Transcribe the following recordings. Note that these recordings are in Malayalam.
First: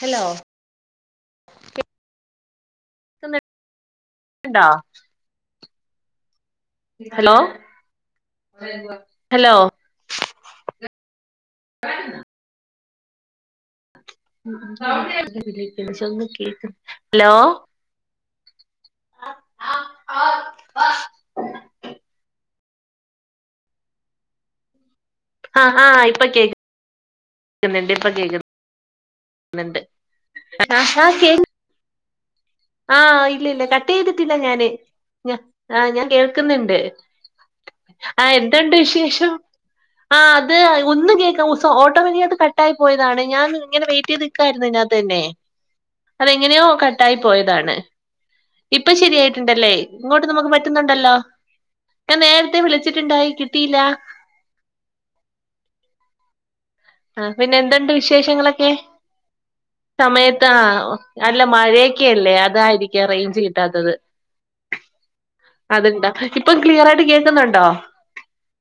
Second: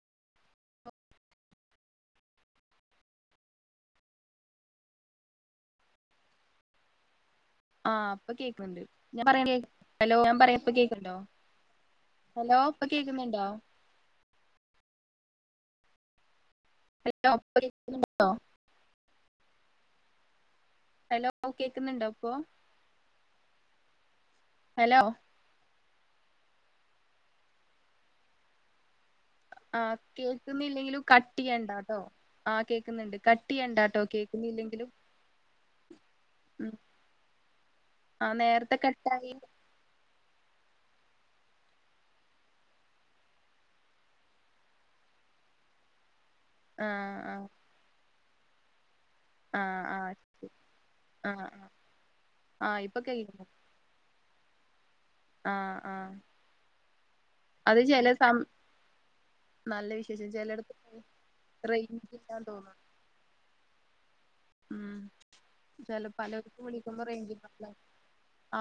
ഹലോ ണ്ടാ [unintelligible] ആഹ് ഇപ്പൊ കേക്ക്ണുണ്ട് ഞാൻ പറ ഹലോ ഹലോ ഞാൻ പറയാപ്പ കേക്കണ്ടോ ഹലോ ഇപ്പ കേക്കുന്നുണ്ടോ ഉ സമക്കി [unintelligible] എപ്പട്ടോ [unintelligible] ഹലോ കേക്കുന്നുണ്ടോ ഇപ്പൊ ഹലോ ആഹ് ആഹ് ഇപ്പൊ കേക്ക്- കേക്കുന്നുണ്ട് ഇപ്പം കേക്കു- ആഹ് ആഹ് കേക്കുന്നില്ലെങ്കിലും ആഹ് കേ കട്ട് ചെയ്യണ്ട കേട്ടോ ആഹ് കേക്കുന്നുണ്ട് ആഹ് ഇല്ല കട്ട് ഇല്ല ചെയ്യണ്ട ട്ടോ ചെയ്തിട്ടില്ല ഞാന് കേൾക്കുന്നില്ലെങ്കിലും ഞ ആഹ് ഞാൻ കേൾക്കുന്നുണ്ട് ആഹ് എന്തൊണ്ട് നേരത്തെ വിശേഷം കട്ടായി ആഹ് അത്- ഒന്നും കേൾക്കാം ഉസ ഓട്ടോമാറ്റി അത് കട്ടായി പോയതാണ് ഞാന് ഇങ്ങനെ വെയിറ്റ് ചെയ്ത് നിക്കായിരുന്നു ഇതിനകത്ത് തന്നെ അതെങ്ങനെയോ കട്ടായി ആഹ് ആഹ് പോയതാണ് ഇപ്പം ശെരിയായിട്ടുണ്ടല്ലേ ആഹ് ആഹ് ഇങ്ങോട്ട് ശരി. നമുക്ക് പറ്റുന്നുണ്ടല്ലോ ആഹ് ആഹ് ഞാൻ നേരത്തെ ആഹ് ഇപ്പൊ വിളിച്ചിട്ടുണ്ടായി കേക്കുന്നു കിട്ടിലാ ആഹ് ആഹ ആ പിന്നെ എന്തതുണ്ട് വിശേഷങ്ങളൊക്കെ നല്ല വിശേഷം സമയത്ത് ആ ചെലടത്ത് അല്ല റേഞ്ച് മഴയൊക്കല്ലേ ഇല്ലാന്ന് തോന്നുന്നു അതായിരിക്കും അറേഞ്ച് കിട്ടാത്തത് ഉം അത്ണ്ടാ ചിലപ്പോ ഇപ്പം പലർും ക്ലിയർ ആയിട്ട് വിളിക്കുമ്പോ കേൾക്കുന്നുണ്ടോ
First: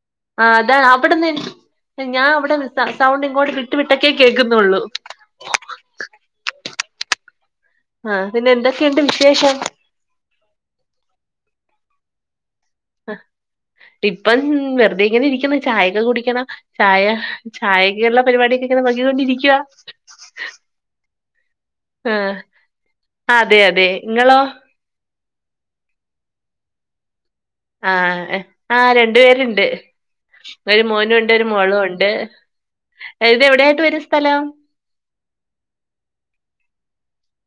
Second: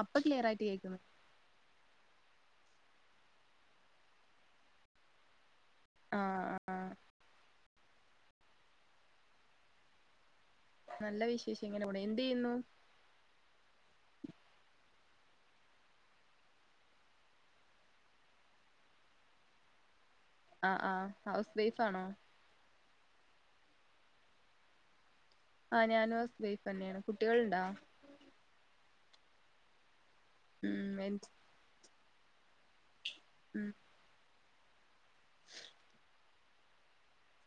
അപ്പൊ ആ ക്ലിയർ ആയിട്ട് അതാ കേക്കുന്നു അവിടെന്ന് ഞാൻ അവിടെ സൗണ്ട് ഇങ്ങോട്ട് വിട്ട് വിട്ടൊക്കെ കേക്കുന്നുള്ളൂ ആഹ ആഹ ആഹ പിന്നെ എന്തൊക്കെയുണ്ട് വിശേഷം നല്ല വിശേഷം എങ്ങനെ കൂടെ എന്ത് ചെയ്യുന്നു ആഹ് ഇപ്പം വെറുതെ ഇങ്ങനെ ഇരിക്കണ ചായക്കെ കുടിക്കണ ചായ ചായള്ള പരിപാടക്കെ നെ വകികൊണ്ടിരിക്കുവ ആഹ ആഹ ഹൗസ് വൈഫ്ാണോ ആ അതെ അതെ നിങ്ങളോ ആഹ് ഞാനൻ സ്ൈഫ് തന്നെയാണ് കുട്ടികളുണ്ടോ ആ ആ രണ്ടു പേരുണ്ട് ഒരു ഉം മോനും ഉണ്ട് എനിക്ക് ഒരു മോളും ഉണ്ട് ഇത് എവിടെ ഉം ആായിട്ട് വര സ്ഥലം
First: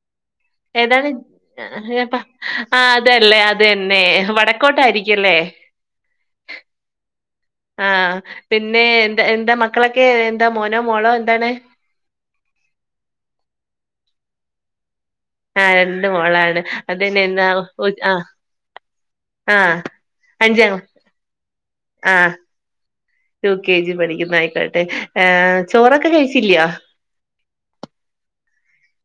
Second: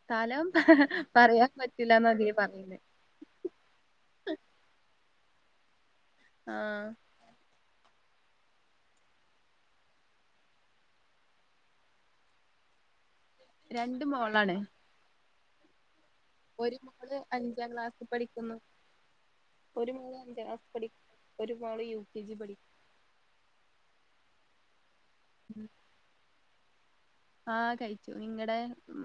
സ്ഥലം ഏതാണ് പറയാൻ പറ്റില്ലാന്ന അതില് പറയുന്നേ ആ അതല്ലേ അത്ന്നെ വടക്കോട്ടായിരിക്കും ക്കല്ലേ ആഹ ആഹ പിന്നെ എന്താ എന്താ മക്കളൊക്കെ എന്താ മോനോ മോളോ എന്താണ് രണ്ട മോളാണ് ആ രണ്ട മോളാണ് ഒരു മോള് അത്ന്നെന്താ അഞ്ചാം ക്ലാസ്സിൽ ആ പഠിക്കുന്നു ഒരു മാള് അഞ്ച് ക്ലാസ് പഠിക്കും ഒരു മാള് യു പി ജി പഠിക്കും ടു കെ ജി പഠിക്കുന്ന ആയിക്കോട്ടെ ഏർ ചോറൊക്കെ കഴിച്ചില്ല ആഹ് കഴിച്ചു നിങ്ങടെ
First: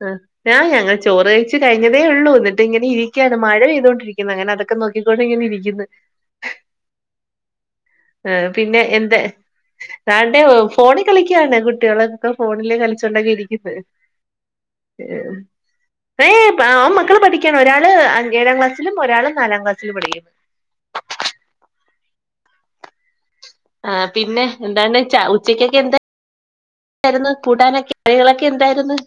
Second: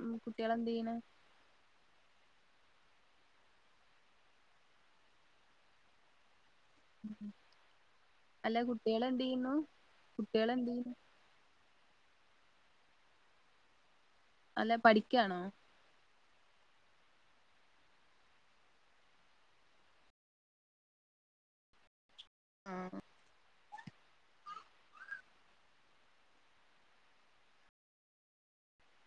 ആ കുട്ടികള് ഞാൻ എന്ത് ഞങ്ങ ചെയ്യണ് ചോറ് കഴിച്ചു കഴിഞ്ഞതേ ഉള്ളൂ എന്നിട്ട് ഇ ഇങ്ങനെ ഇരിക്കയാണ് മഴ പെയ്തുകൊണ്ടിരിക്കുന്നത് അങ്ങനെ അതൊക്കെ നോക്കിക്കൊണ്ടണ്ട് ഇങ്ങനെ ഇരിക്കുന്നു അല്ല കുട്ട എന്ത രാണ്ട് ഫോണ കളിക്കയാണ്ട്ടി കുട്ടികളെൊക്കെ ഫോണിലേ കളിച്ചൊണ്ടാക്കി ഇരിക്കുന്നു അല്ലെ പഠിക്കാണോ ഏയ് പ ഓ മക്കള് പഠിയ്ക്കാണ് ഒരാള് അ ഏഴാം ക്ലാസ്സിലും ഒരാള് നാലാം ക്ലാസ്സിലും പഠിക്കു [inaudible] ആ പിന്നെ എന്താണ് ച ഉച്ചക്കൊക്കെ എന്ത ആരുന്നു കൂട്ടാനൊക്കെ ഴികളൊക്കെ എന്തായിരുന്നു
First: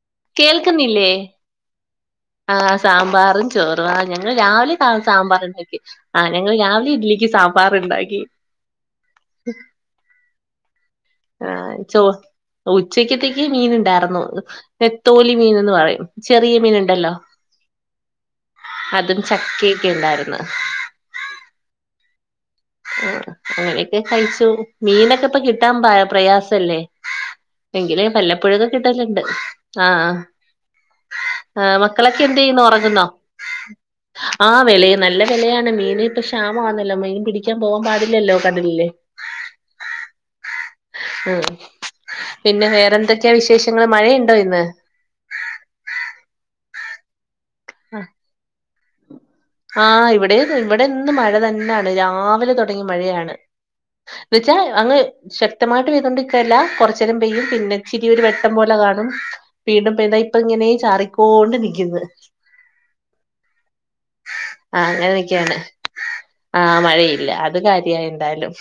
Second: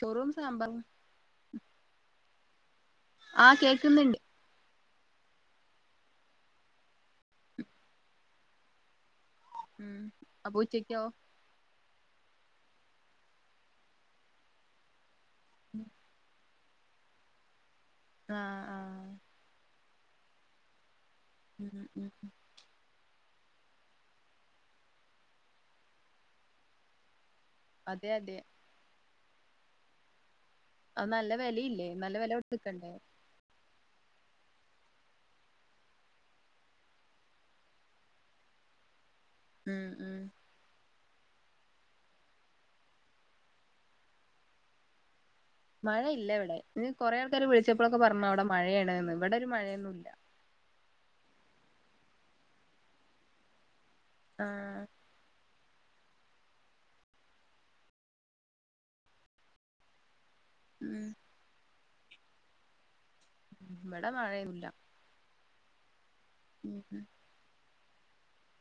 ചോറും സാമ്പറും കേൾക്കുന്നില്ലേ ആ സാമ്പാറും ആഹ് ചോറും ആ കേക്കുന്നുണ്ട് ഞങ്ങൾ രാവിലെ ആ സാമ്പാറുണ്ടാക്കി ആഹ് ഞങ്ങള് രാവിലെ ഇഡ്‌ലിക്ക് സാമ്പാർ ഉണ്ടാക്കി ഉം അപ്പുച്ചക്കോ ആഹ് ചോ ഉച്ചക്കത്തേക്ക് മീന്ണ്ടാറന്നു [unintelligible] തോലി മീൻ എന്ന് പറയും ചെറിയ മീൻ ഉണ്ടല്ലോ ആഹ് ആഹ് അതും ചക്കേം ക്കെയുണ്ടാര്ന്ന് [unintelligible] ആ അങ്ങനെയൊക്കെ കഴിച്ചു മീനക്കെ ഇപ്പ കിട്ടാം പാ പ്രയാസല്ലേ എങ്കിലീ അതെ അതെ പല്ലപ്പുഴൊക്കെ കിട്ടലണ്ട് ആ ആഹ് അത് നല്ല ആഹ് വെലയില്ലേ നല്ല മക്കളൊക്കെ വെല എന്ത് ചെയ്യുന്നു കൊടുത്ത്ക്കണ്ടേ ഉറങ്ങുന്നോ ആഹ് വെലയും നല്ല വെലയാണ് മീൻ ഇപ്പൊ ക്ഷാമ വന്നല്ലോ മീൻ പിടി ക്കാൻ പോവാൻ പാടില്ലല്ലോ കടലില് ഉം ഉം ഉം പിന്നെ വേറെന്തൊക്കെയാ വിശേഷങ്ങള് മഴയുണ്ടോ ഇന്ന് മഴ ഇല്ല ഇവിടെ ഇ കൊറേ ആൾ ക്കാര് വിളിച്ചപ്പളൊക്കെ പറ്ന്നു. ഔടെ മഴേയണ്ന്ന് ഇവടെ ഒരു മഴയെന്നും ഇല്ല ഇവടെ ഇന്ന് മഴ തന്നാണ് രാവിലെ തൊടങ്ങി മഴയാണ് വെച്ചാ ആഹ് അങ്ങ് ശ ക്തമായിട്ട് പെയ്തോണ്ടിക്കല്ലാ കൊറ്ച്ചേരം പെയ്യും പിന്നെ ഇച്ചിരിയൊരു വെട്ടം പോല കാണും വീണ്ടും പെയ്തായ് ഇപ്പ അങ്ങനേ ഉം ചാറിക്കോണ്ട് നിക്ക്ന്ന് ഇവടെ മഴേന്നുല്ല ആഹ് അങ്ങനെയൊക്കെയാണ് ആഹ് മഴയില്ല അത് കാര്യായി എന്തായലും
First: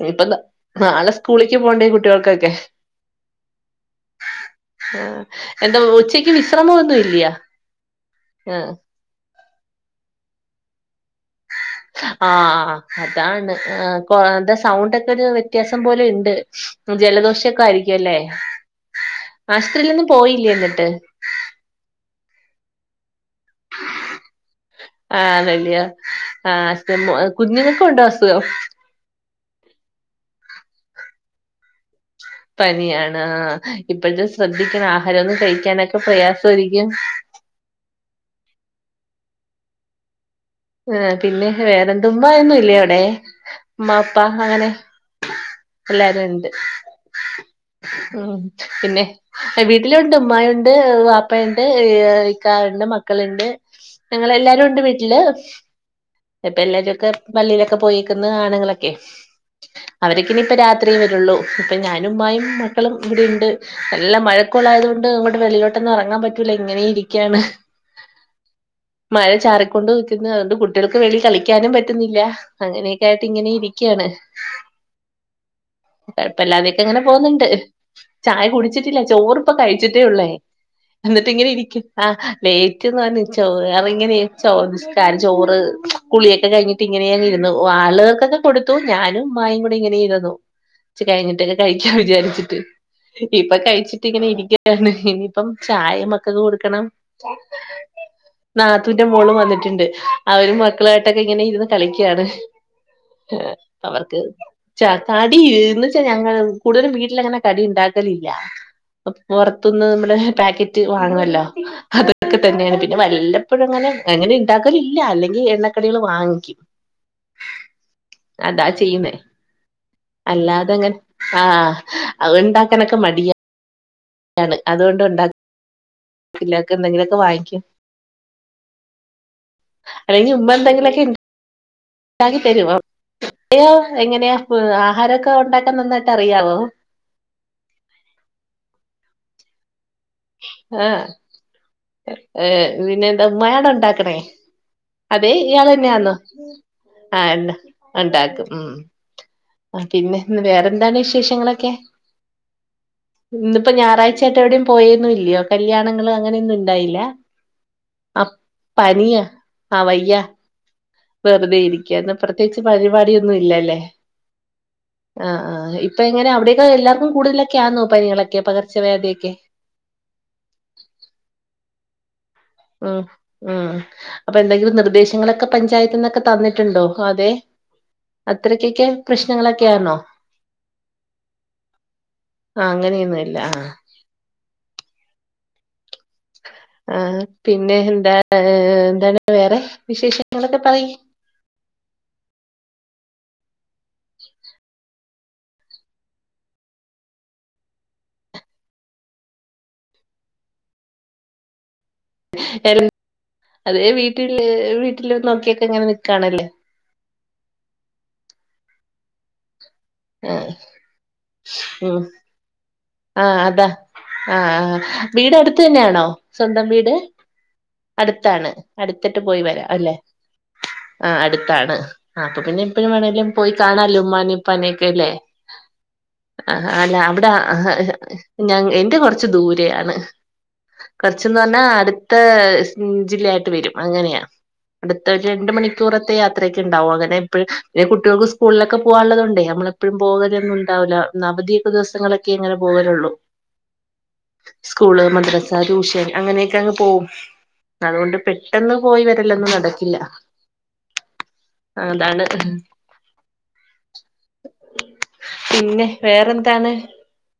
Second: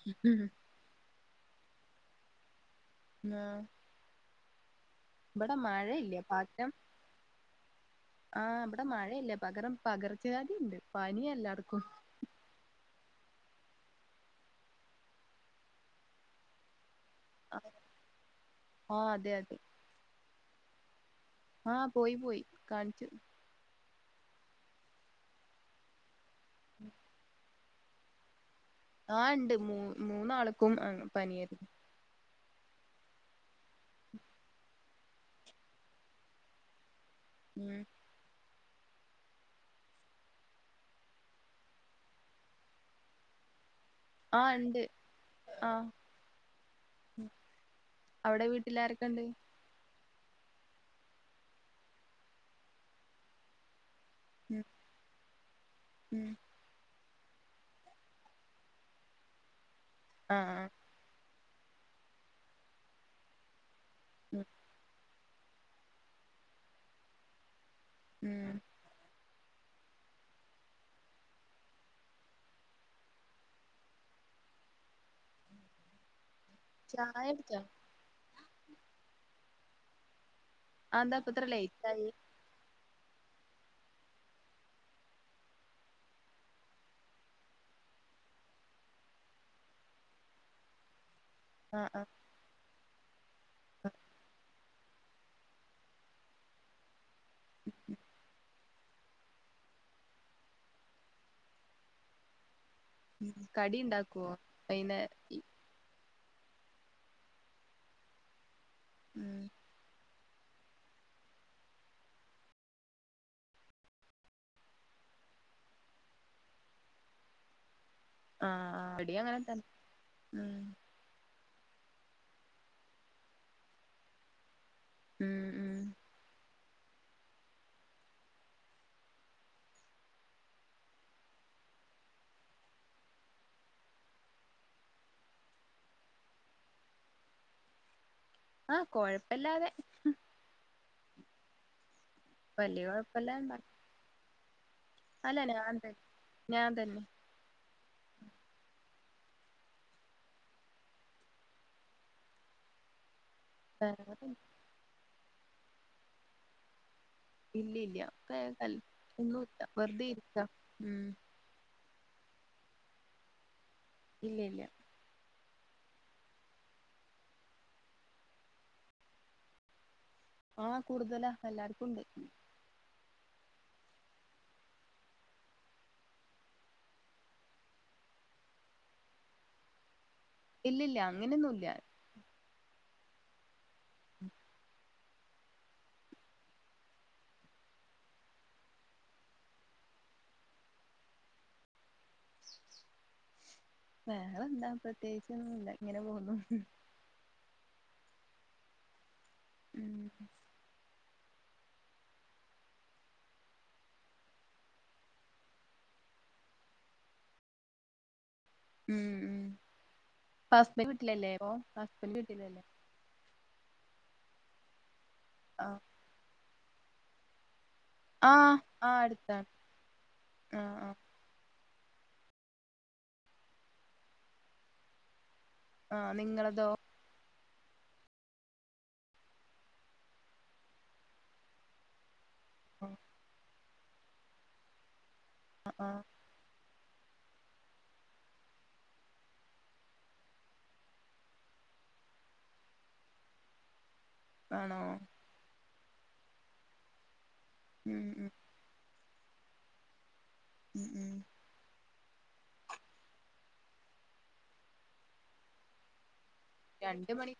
ഇനി പ്പം നാ നാളെ സ്കൂളിക്ക് പോണ്ടേ കുട്ടികൾക്കെക്കെ ന്നാ ആഹ് എന്താ ഉച്ചയ്ക്ക് പകരം വിശ്രമോന്നും ഇല്ല്യ ആഹ് ഇബ്ടെ മഴ ഇല്ല പകരം പകർച്ചവ്യാധി ഇണ്ട് പനിയെല്ലാട് ആഹ് ഹാ അതാണ് ആഹ് കൊ [unintelligible] ന്റെ സൗണ്ടക്കെ ഒര് വ്യത്യാസം പോലെ യിണ്ട് ജലദോഷൊക്കെ ആയിരിക്കല്ലേ ആഹ് അതെ അതെ ആശൂത്രീലെന്നും പോയില്ലേ എന്നിട്ട് ആഹ് പോയി പോയി കാണ്ച്ചു ആന്ന ല്യോ ആഹ് [unintelligible] കുഞ്ഞുങ്ങക്കു ഉണ്ടോ അസുഖം ആഹ് ഇണ്ട് മൂ മൂന്നാള്ക്കും പനിയാര്ന്നു പനിയാണ് ആഹ് ഇപ്പഴ്ത്തെ ശ്രദ്ധിക്കണം ആഹാരൊന്നും കഴിക്കാനൊക്കെ പ്രയാസോരിക്കും ഉം ആഹ് പിന്നെ വേറെന്ത് ഉമ്മായൊന്നും ഇല്ലേ അവിടേ ഉമ്മാ ഉപ്പാ ആഹ് അങ്ങനെ ഇണ്ട് ആഹ് എല്ലാരു ഇണ്ട് ഉം അവിടെ പിന്നെ വീട്ടിലാരൊക്കെണ്ട് വീട്ടില് ഉണ്ട് ഉമായൊണ്ട് വാപ്പ ഇണ്ട് [unintelligible] ഇക്കായ് ണ്ട് മക്കള്ണ്ട് ഞങ്ങള് ഉം എല്ലാരും ഇണ്ട് വീട്ടില് ഉം ഇപ്പ എല്ലാരൊക്കെ പള്ളീലൊക്കെ പോയേക്ക്ന്ന് ആണ്ങ്ങളൊക്കെ അവരെക്കെ ഇനിയിപ്പ ആഹ് രാത്രിയി വരൊള്ളൂ ഇപ്പ ഞാനും ഉമ്മായും മക്കളും ഇവിടെ ഉണ്ട് നല്ല ഉം മഴക്കോളായതുകൊ ണ്ട് അങ്ങോട്ട് വെളീലോട്ടൊന്നും എറങ്ങാൻ പറ്റൂല ഇങ്ങനെ ഇരിക്കാണ് [inaudible] മഴ ചാറിക്കൊണ്ട് നി - അതുകൊണ്ട് കുട്ടികൾക്ക് വെളിയി കളിക്കാനും പറ്റുന്നില്ല അങ്ങനെയൊക്കെ ആയിട്ട് ഇങ്ങനെ ഇരിക്കയാണ്. അ [unintelligible] അപ്പല്ലാതെയൊക്കെ അങ്ങനെ ചായ പോകുന്നുണ്ട് കുടിച്ചോ ചായ കുടിച്ചിട്ടില്ല ചോറിപ്പ കഴിച്ചിട്ടേ ഉള്ളേ. അതെന്താ ഇപ്പ എന്നിട്ട് ഇത്ര ഇങ്ങനെ ഇരിക്കും ലേറ്റ് ആ ആയി ലേറ്റ്ന്ന് പറ [unintelligible] ചോ ഇങ്ങനെയ ചോദിച്ചു. ചോറ് കുളിയൊക്കെ കഴിഞ്ഞിട്ട് ഇങ്ങനെയങ്ങ് ഇരുന്നു ആളുകള്ക്കൊക്കെ കൊടുത്തു ഞാനും ഉമ്മായും കൂടി ഇങ്ങനെ ചെയതോ [unintelligible] കഴിഞ്ഞിട്ടൊക്കെ ആഹ് കഴിക്കാൻ ആഹ് വിചാരിച്ചിട്ട് ഇപ്പൊ കഴിച്ചിട്ട് ഇങ്ങനെ ഇരിക്കു - ഇനിയിപ്പം ചായ മക്കക്ക് കൊടുക്കണം. നാത്തുന്റെ മോളും വന്നിട്ടുണ്ട് അവരും മക്കളായിട്ടൊക്കെ ഇങ്ങനെയിരുന്ന് കളിക്കാണ്. ഉം കടി അവർക്ക് ഉണ്ടാക്കുവോ വൈന്നേ തടി എന്ന് വെച്ചാ ഞ- കൂടുതലും വീട്ടിലങ്ങനെ കടി ഉണ്ടാക്കലില്ല ഉം പുറത്തുന്ന് നമ്മളെ. പാക്കറ്റ് വാങ്ങുവല്ലോ അതൊക്കെ തന്നെയാണ് പിന്നെ വല്ലപ്പോഴും അങ്ങനെ അങ്ങനെ ഇണ്ടാകും. ക്കാല് ഇല്ല അല്ലെങ്കിൽ എണ്ണക്കടികൾ വാങ്ങിക്കും അതാ ആഹ് ചെയ്യുന്നേ ഇവിടേം അങ്ങനെ തന്നെ ഉം അല്ലാതെ അങ്ങനെ- ആഹ് അത് ഉണ്ടാക്കാനൊക്കെ മടിയാണ്. അതുകൊണ്ട് ഉം ഉം ഉണ്ടാക്കല്ലക്കെ എന്തെങ്കിലുമൊക്കെ വാങ്ങിക്കും അല്ലെങ്കിൽ ഉമ്മ എന്തെങ്കിലുമൊക്കെ ഉണ്ടാക്കി തരുമോ? എയോ എങ്ങനെയാ ആഹാരമൊക്കെ ഉണ്ടാക്കാൻ നന്നായിട്ട് അറിയാവോ. ആഹ് കൊഴപ്പില്ലാതെ ആ ഏർ വല്യ പിന്നെ എന്താ കൊഴപ്പല്ലാതെ മട ഉണ്ടാക്കും ഉണ്ടാക്കണേ അതെ അല്ല ഇയാൾ ഞാൻ തന്നെ തന്നെയാന്നോ ഞാൻ തന്നെ ആ ഉണ്ടാക്കും ഉ.. ആ പിന്നെ വേറെന്താണ് വിശേഷങ്ങളൊക്കെ. ഇന്നിപ്പോ വേറൊന്നും ഞായറാഴ്ചായിട്ട് എവിടെയും പോയന്നും ഇല്ലയോ കല്യാണങ്ങൾ അങ്ങനെയൊന്നും ഉണ്ടായില്ല. അ ഇല്ലല്ലേൽ പനിയാ ഒന്നുമല്ല ആ വെറുതെ ഇരിക്ക ന്ന് പ്രത്യേകിച്ച് പരിപാടിയന്നും ഇല്ലല്ലേ. ഇല്ല ഇല്ല ആ ആ ഇപ്പ ഇങ്ങനെ അവിടെയക്ക എല്ലാർക്കും കൂടുതലൊക്കെ ആനോ പനികളൊക്കെ. പകർച്ചവ്യാധിയൊക്കെ ആ കൂടുതലാ എല്ലാവർക്കും ണ്ട്. ഉം ഉം അപ്പൊ എന്തെങ്കിലും നിർദേശങ്ങളൊക്കെ പഞ്ചായത്തി നിന്നൊക്കെ തന്നിട്ടുണ്ടോ അതെ. അത്രക്കൊക്കെ പ്രശ്നങ്ങളൊക്കെയാണോ. ഇല്ലല്ല അങ്ങനെയൊന്നുംല്ല. ആ അങ്ങനെയൊന്നും ഇല്ല ആ. ആ പിന്നെ എന്താ എന്താണ് വേറെ വിശേഷങ്ങളൊക്കെ പറയും. വേഗ എന്താ പ്രത്യേകിച്ചൊന്നും ഇല്ല ഇങ്ങനെ പോന്നുന്നു. ഉം എ അതെ വീട്ടില് വീട്ടില് നോക്കിയക്കെ ഇങ്ങനെ നിക്കണല്ലേ. ഉ ഉ ആ ഇപ്പ ഹസ്ബ വീട്ടിലല്ലേ പോ ഉം ഹസ്ബൻഡ് വീട്ടിൽ അല്ലേ.. ആ അതാ ആ ആ വീട് അടുത്ത് ആ തന്നെയാണോ സ്വന്തം വീട്. അടുത്താണ് ആഹ് ആ അടുത്തിട്ട് പോയി അടുത്താണ് വരാം അല്ലെ ആഹ് ആഹ് ആഹ അടുത്താണ്. ആ അപ്പൊ പിന്നെ എപ്പഴും വേണേങ്കിലും പോയി കാണാലോ ഉമ്മാനെയുംഉപ്പാനൊക്കെ അല്ലേ. ആഹ് ആ നിങ്ങളതോ അല്ല അവിടെ. ആ ആഹഎന്റെ കൊറച്ച് ദൂരെയാണ് കുറച്ചന്ന് പറഞ്ഞാ അടു.. ആഹ് ജില്ലയായിട്ട് വരും അങ്ങനെയാ അടുത്ത രണ്ട് ആഹ് മണിക്കൂറത്തെ യാത്ര. ഇണ്ടാവും അങ്ങനെ എപ്പഴും കുട്ടികൾക്ക് സ്കൂളിലൊക്കെ പോവാനുള്ളതൊണ്ടേ നമ്മളെപ്പോഴും പോകലൊന്നും ഉണ്ടാവില്ല ന ദിവസങ്ങളിലൊക്കേങ്ങനെ പോവലൊള്ളൂ ആണോ സ്കൂൾ, മദ്റസ, ട്യൂഷൻ അങ്ങനെക്കെ അങ്ങ് പോവും ഉം അതുകൊണ്ട് ഉം പെട്ടെന്ന് പോയി വരലൊന്നും നടക്കില്ല ഉം ഉം അതാണ് പിന്നെ വേറെന്താ താണ്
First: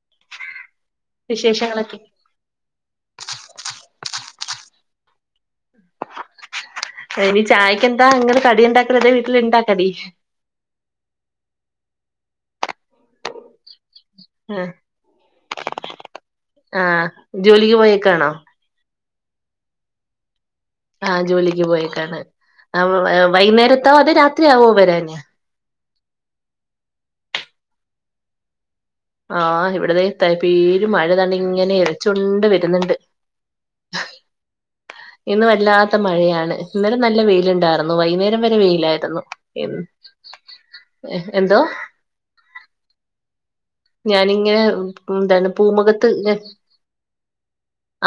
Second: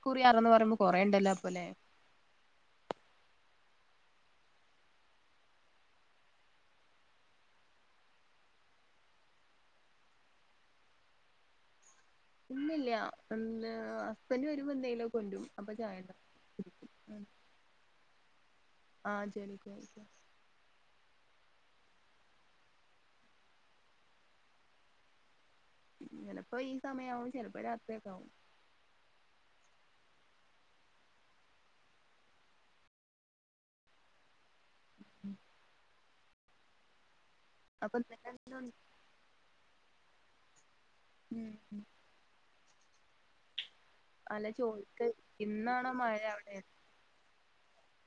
കുറി അറന്ന് പറയുമ്പോ കൊറേണ്ടല്ലോപ്പോലെ [inaudible] ഇനി ചായക്ക് എന്താ ങ്ങള് കടിണ്ടാക്കല് അതെ വീട്ടില്ണ്ടാ കടി ഇല്ലില്ല എന്ത് പ്പന്ന് ആഹ് വരുമ്പന്തേലൊക്ക കൊണ്ടും അപ്പൊ ചായണ്ട ആഹ് ജോലിക്ക് പോയേക്കാണോ ആ ശരി ശരി ആ ജോലിക്ക് പോയേക്കാണ് വൈകുന്നേരത്തോ അതെ രാത്രിയാവോ വരാന് ചെലപ്പോ ഈ സമയാവും ചെലപ്പോ രാത്രിയൊക്കാവും ആ ഇവിട ദേ ത പെരു മഴ ദാണ്ടിങ്ങനെ എരച്ചൊണ്ട് വരുന്നുണ്ട് [inaudible] ഇന്ന് വല്ലാത്ത മഴയാണ് ഇന്നലെ നല്ല വെയി വെയിലുണ്ടാർന്നു അപ്പൊ വൈയ്ന്നേരം വരെ ഇന്നലെന്തോണ്ട്? വെയിലാരുന്നു ഉം എന്തോ ഉം അല്ല ഞാനിങ്ങനെ ചോദിക്ക ന്താണ് ഇന്നാണോ പൂമുഖത്ത് മഴ അവിടെ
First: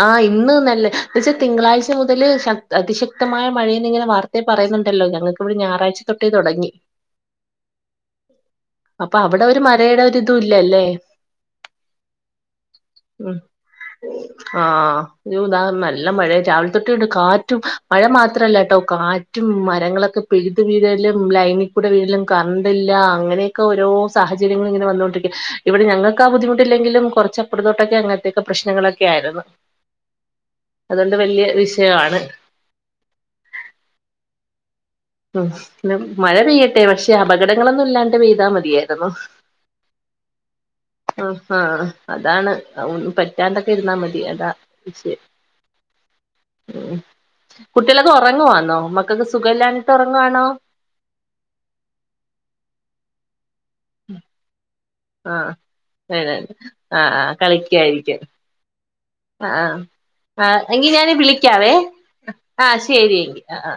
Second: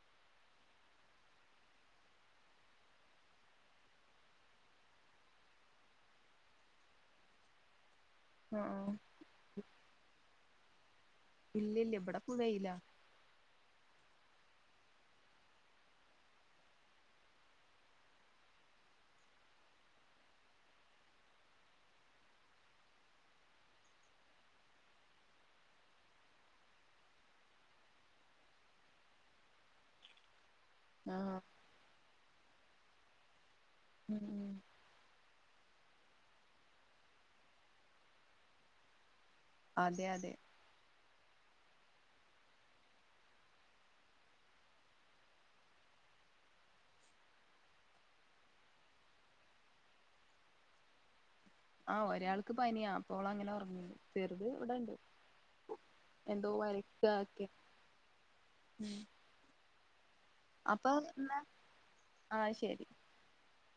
ആ ഇന്ന് നല്ല ന്നെച്ചാ തിങ്കളാഴ്ച മുതല് ശക്ത അതിശക്തമായ മഴയെന്നിങ്ങനെ വാർത്തേ പ പറയുന്നുണ്ടല്ലൊ ഞങ്ങക്കിവിടെ ഞാറാഴ്ച തൊട്ടേ തൊടങ്ങി [inaudible] ആഹ് ആഹ് അപ്പൊ അവിടെ ഒരു മരയുടെ ഒരിതും ഇല്ലല്ലേ ഇല്ലില്ല ഇവിടെപ്പ വെയിലാ ആ യോ ദാ നല്ല മഴ രാവിലെ തൊട്ടേണ്ട് കാറ്റും മഴ മാത്രല്ല ട്ടോ കാ മറ്റും മരങ്ങളൊക്കെ പിഴുത് വീഴലും ലൈനിൽ കൂടെ വീഴലും കറണ്ടില്ല അങ്ങനെയൊക്കെ ഓരോ സാഹചര്യങ്ങളിങ്ങന വന്നോണ്ടി ഇവിടെ ഞങ്ങക്കാ ബുദ്ധിമുട്ടില്ലെങ്കിലും കൊറച്ചപ്പുറത്തോട്ടൊക്കെ അങ്ങനത്തെക്കെ പ്രശ്നങ്ങളൊക്കെ ആര്ന്ന് [unintelligible] അതുകൊണ്ട് ആഹ് വല്യ വിഷയവാണ് ഉം ഉ ഉം മഴ പെയ്യട്ടെ പക്ഷെ അപകടങ്ങളൊന്നും ഇല്ലാണ്ട് പെയ്താ മതിയാരുന്നു അതെയതെ ആ ആ അതാണ് ഒന്നും പറ്റാണ്ടൊക്കെ ഇരുന്നാ മതി അതാ വിഷയം ഉം കുട്ട്യളൊക്കെ ഒറങ്ങുവാന്നോ മക്കക്ക് സുഖല്ലേ ട്ടൊറങ്ങുവാണോ ആ ഒരാൾക്ക് പനിയാ അപ്പോളങ്ങനെ ഉറങ്ങീത് ചെറുത് ഇവിടെണ്ട് ആ ഏ എന്തോ ആ വരക്ക ഒക്കെ കളിക്കായിരിക്കും ആ ആ എങ്കി അപ്പൊ ഞാന് എന്നാ വിളിക്കാവേ ആ ശരിയെങ്കി ആ